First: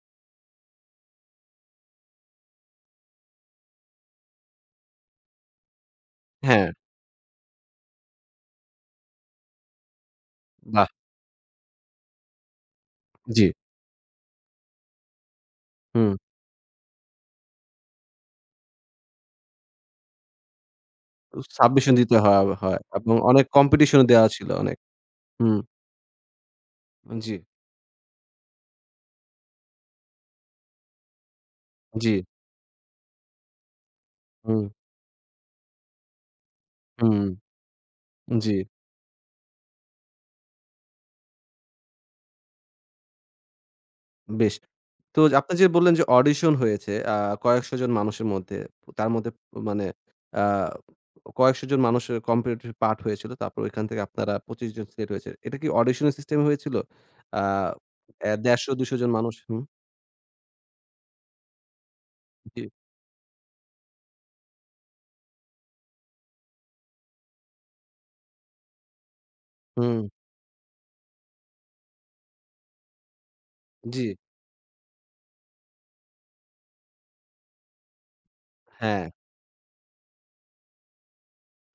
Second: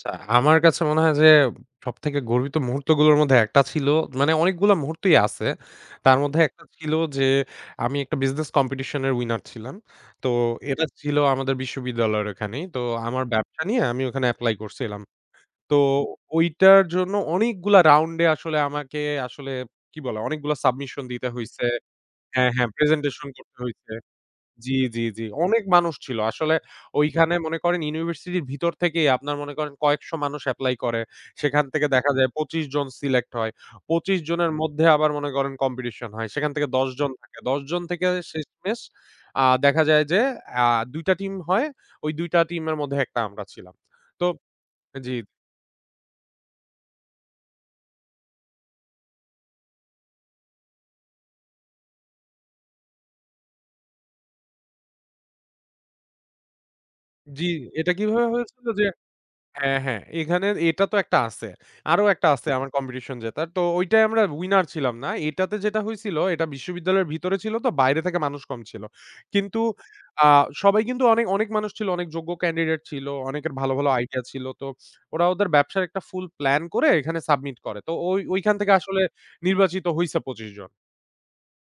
আচ্ছা, আমার কাছে মনে হয় যে সবথেকে গর্বিত মুহূর্তগুলোর মধ্যে একটা ছিল মানে অনেকগুলো মুহূর্তই আছে, তার মধ্যে একটা হ্যাঁ। ছিল যে আমি একটা বিজনেস কম্পিটিশনের উইনার ছিলাম। তো এটা বাহ! ছিল আমাদের বিশ্ববিদ্যালয়ের ওখানেই। তো আমার জি। ব্যবসা নিয়ে আমি ওখানে এপ্লাই করছিলাম তো হু। ওইটার জন্য অনেকগুলা রাউন্ডে আসলে আমাকে আসলে কি বলা অনেকগুলো সাবমিশন দিতে হইছে সাবমিশন দিতে হ হ্যাঁ, হ্যাঁ, হয় এবং প্রেজেন্টেশন অনেক করতে হইছে কম্পিটিশনও দেওয়া ছিল অনেক, জি, জি, জি, হু। অনেক মানুষ ছিল আসলে ওইখানে জি। মনে করেন ইউনিভার্সিটির ভিতর থেকেই আপনার মনে করেন কয়েকশো মানুষ এপ্লাই করে। সেখান থেকে দেখা জি। যায় ২৫ জন সিলেক্ট হয় ২৫ জনের হু। মধ্যে আবার মনে করেন কম্পিটিশন হয়। সেখান থেকে ১০ হু, জন থাকে ১০ জন থেকে জি। শেষমেষ আ দেখা যায় যে আ ২ টা টিম হয় ওই ২ টা টিমের মধ্যে একটা আমরা ছিলাম তো বেশ জি। তো যে আপনে যে বললেন যে অডিশন হয়েছে আ কয়েকশো জন মানুষের মধ্যে তার মধ্যে মানে আ কয়েকশো জন মানুষের কম্পিটিটিভ পার্ট হয়েছিল। তারপর ওইখান থেকে আপনারা ২৫ জন সিলেক্ট হয়েছেন। এটা কি অডিশনের সিস্টেম হয়েছিল? আ জি, এটা কিভাবে ১৫০ হয়েছিল যে ২০০ জন মানুষ, হু। হ্যাঁ, হ্যাঁ, এখানে এটা তো একটা আছে আরো একটা আছে আমার জি। কম্পিটিশন জেতার তো ওইটাই আমরা উইনার ছিলাম না। এটাতে যেটা হয়েছিল এটা বিশ্ববিদ্যালয়ের ভিতরে ছিল তো বাইরে থেকে মানুষ কম ছিল। কিন্তু হু। আ সবাই কিন্তু অনেক, অনেক মানুষ ছিল অনেক যোগ্য ক্যান্ডিডেট ছিল, অনেকের ভালো, ভালো জি। আইডিয়া ছিল তো ওরা ওদের ব্যবসার একটা ফুল প্লান করে এখানে সাবমিট করে। তো ওই ওইখান থেকে আসলে হ্যাঁ। নির্বাচিত হইছে ২৫ জন।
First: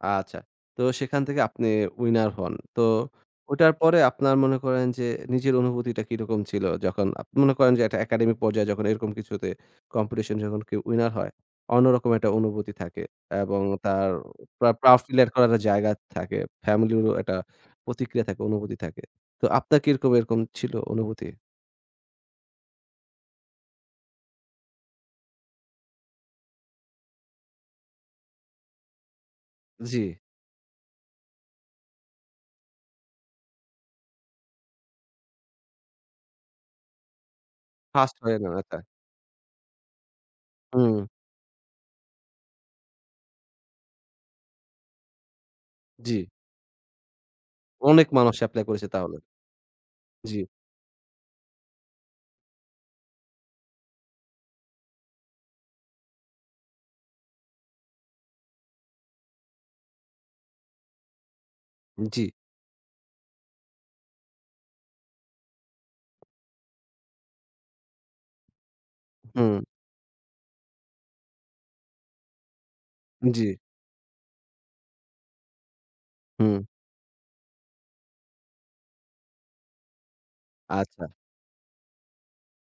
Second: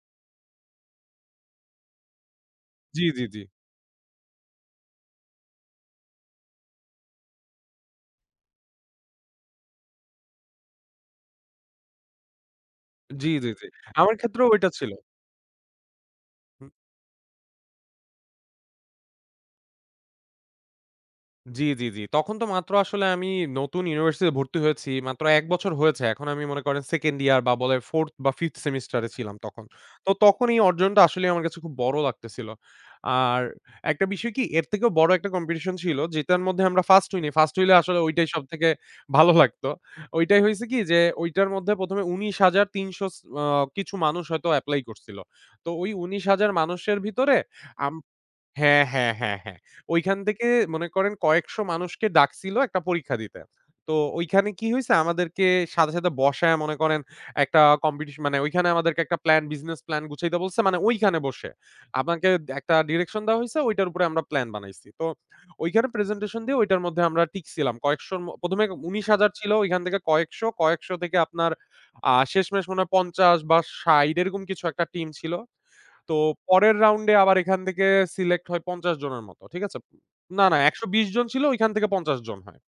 আচ্ছা, তো সেখান থেকে আপনি উইনার হন। তো জি, জি, জি। ওইটার পরে আপনার মনে করেন যে নিজের অনুভূতিটা কিরকম ছিল? যখন আপনি মনে করেন যে একটা একাডেমিক পর্যায়ে যখন এরকম কিছুতে কম্পিটিশন যখন কেউ উইনার হয় অন্যরকম একটা অনুভূতি থাকে জি, জি, এবং জি, তার আমার ক্ষেত্রেও ওইটা ছিল। প্রাউড ফিল করার তো জায়গার থাকে। হু। ফ্যামিলিরও একটা প্রতিক্রিয়া থাকে, অনুভূতি থাকে। তো আপনার কিরকম এরকম ছিল অনুভূতি? জি, জি, জি, তখন তো মাত্র আসলে আমি নতুন ইউনিভার্সিটিতে ভর্তি হয়েছি। মাত্র ১ বছর হয়েছে এখন আমি মনে করেন 2nd ইয়ার বা বলে 4th বা 5th সেমেস্টারে ছিলাম তখন। তো জি। তখন এই অর্জনটা আসলেই আমার কাছে খুব বড় লাগতেছিল। আর একটা বিষয় কি এর থেকেও বড় একটা কম্পিটিশন ছিল যেটার মধ্যে আমরা 1st হইনি, 1st হইলে আসলে ফাস্ট ওইটাই হয়ে যাবে সবথেকে তাই। ভালো লাগত। ওইটাই হইছে কি যে হু। ওইটার মধ্যে ১ম এ ১৯৩০০ স আ কিছু মানুষ হয়তো এপ্লাই করছিল। তো ওই জি। ১৯০০০ মানুষের ভিতরে আম অনেক মানুষ এপ্লাই হ্যাঁ, করেছে হ্যাঁ, তাহলে। হ্যাঁ, হ্যাঁ, ওইখান জি। থেকে মনে করেন কয়েকশো মানুষকে ডাকছিল একটা পরীক্ষা দিতে। তো ওইখানে কি হইছে আমাদেরকে সাথে, সাথে বসায় মনে করেন একটা কম্পিটিশন মানে ওইখানে আমাদেরকে একটা প্ল্যান বিজনেস প্ল্যান গুছাইতে বলছে মানে ওইখানে বসে আপনাকে জি। একটা ডিরেকশন দেওয়া হইছে ওইটার উপরে আমরা প্ল্যান বানাইছি। তো ওইখানে প্রেজেন্টেশন দিয়ে ওইটার মধ্যে আমরা টিকসিলাম কয়েকশো ১ম এ ১৯০০০ ছিল হু। ওইখান থেকে কয়েকশো, কয়েকশো থেকে আপনার আ শেষমেষ মনে হয় ৫০ জি। বা ৬০ এরকম কিছু একটা টিম ছিল। তো হু। পরের রাউন্ডে আবার এখান থেকে সিলেক্ট হয় ৫০ জনের মতো। ঠিক আছে? না, না, ১২০ আচ্ছা। জন ছিল ওইখান থেকে ৫০ জন হয়।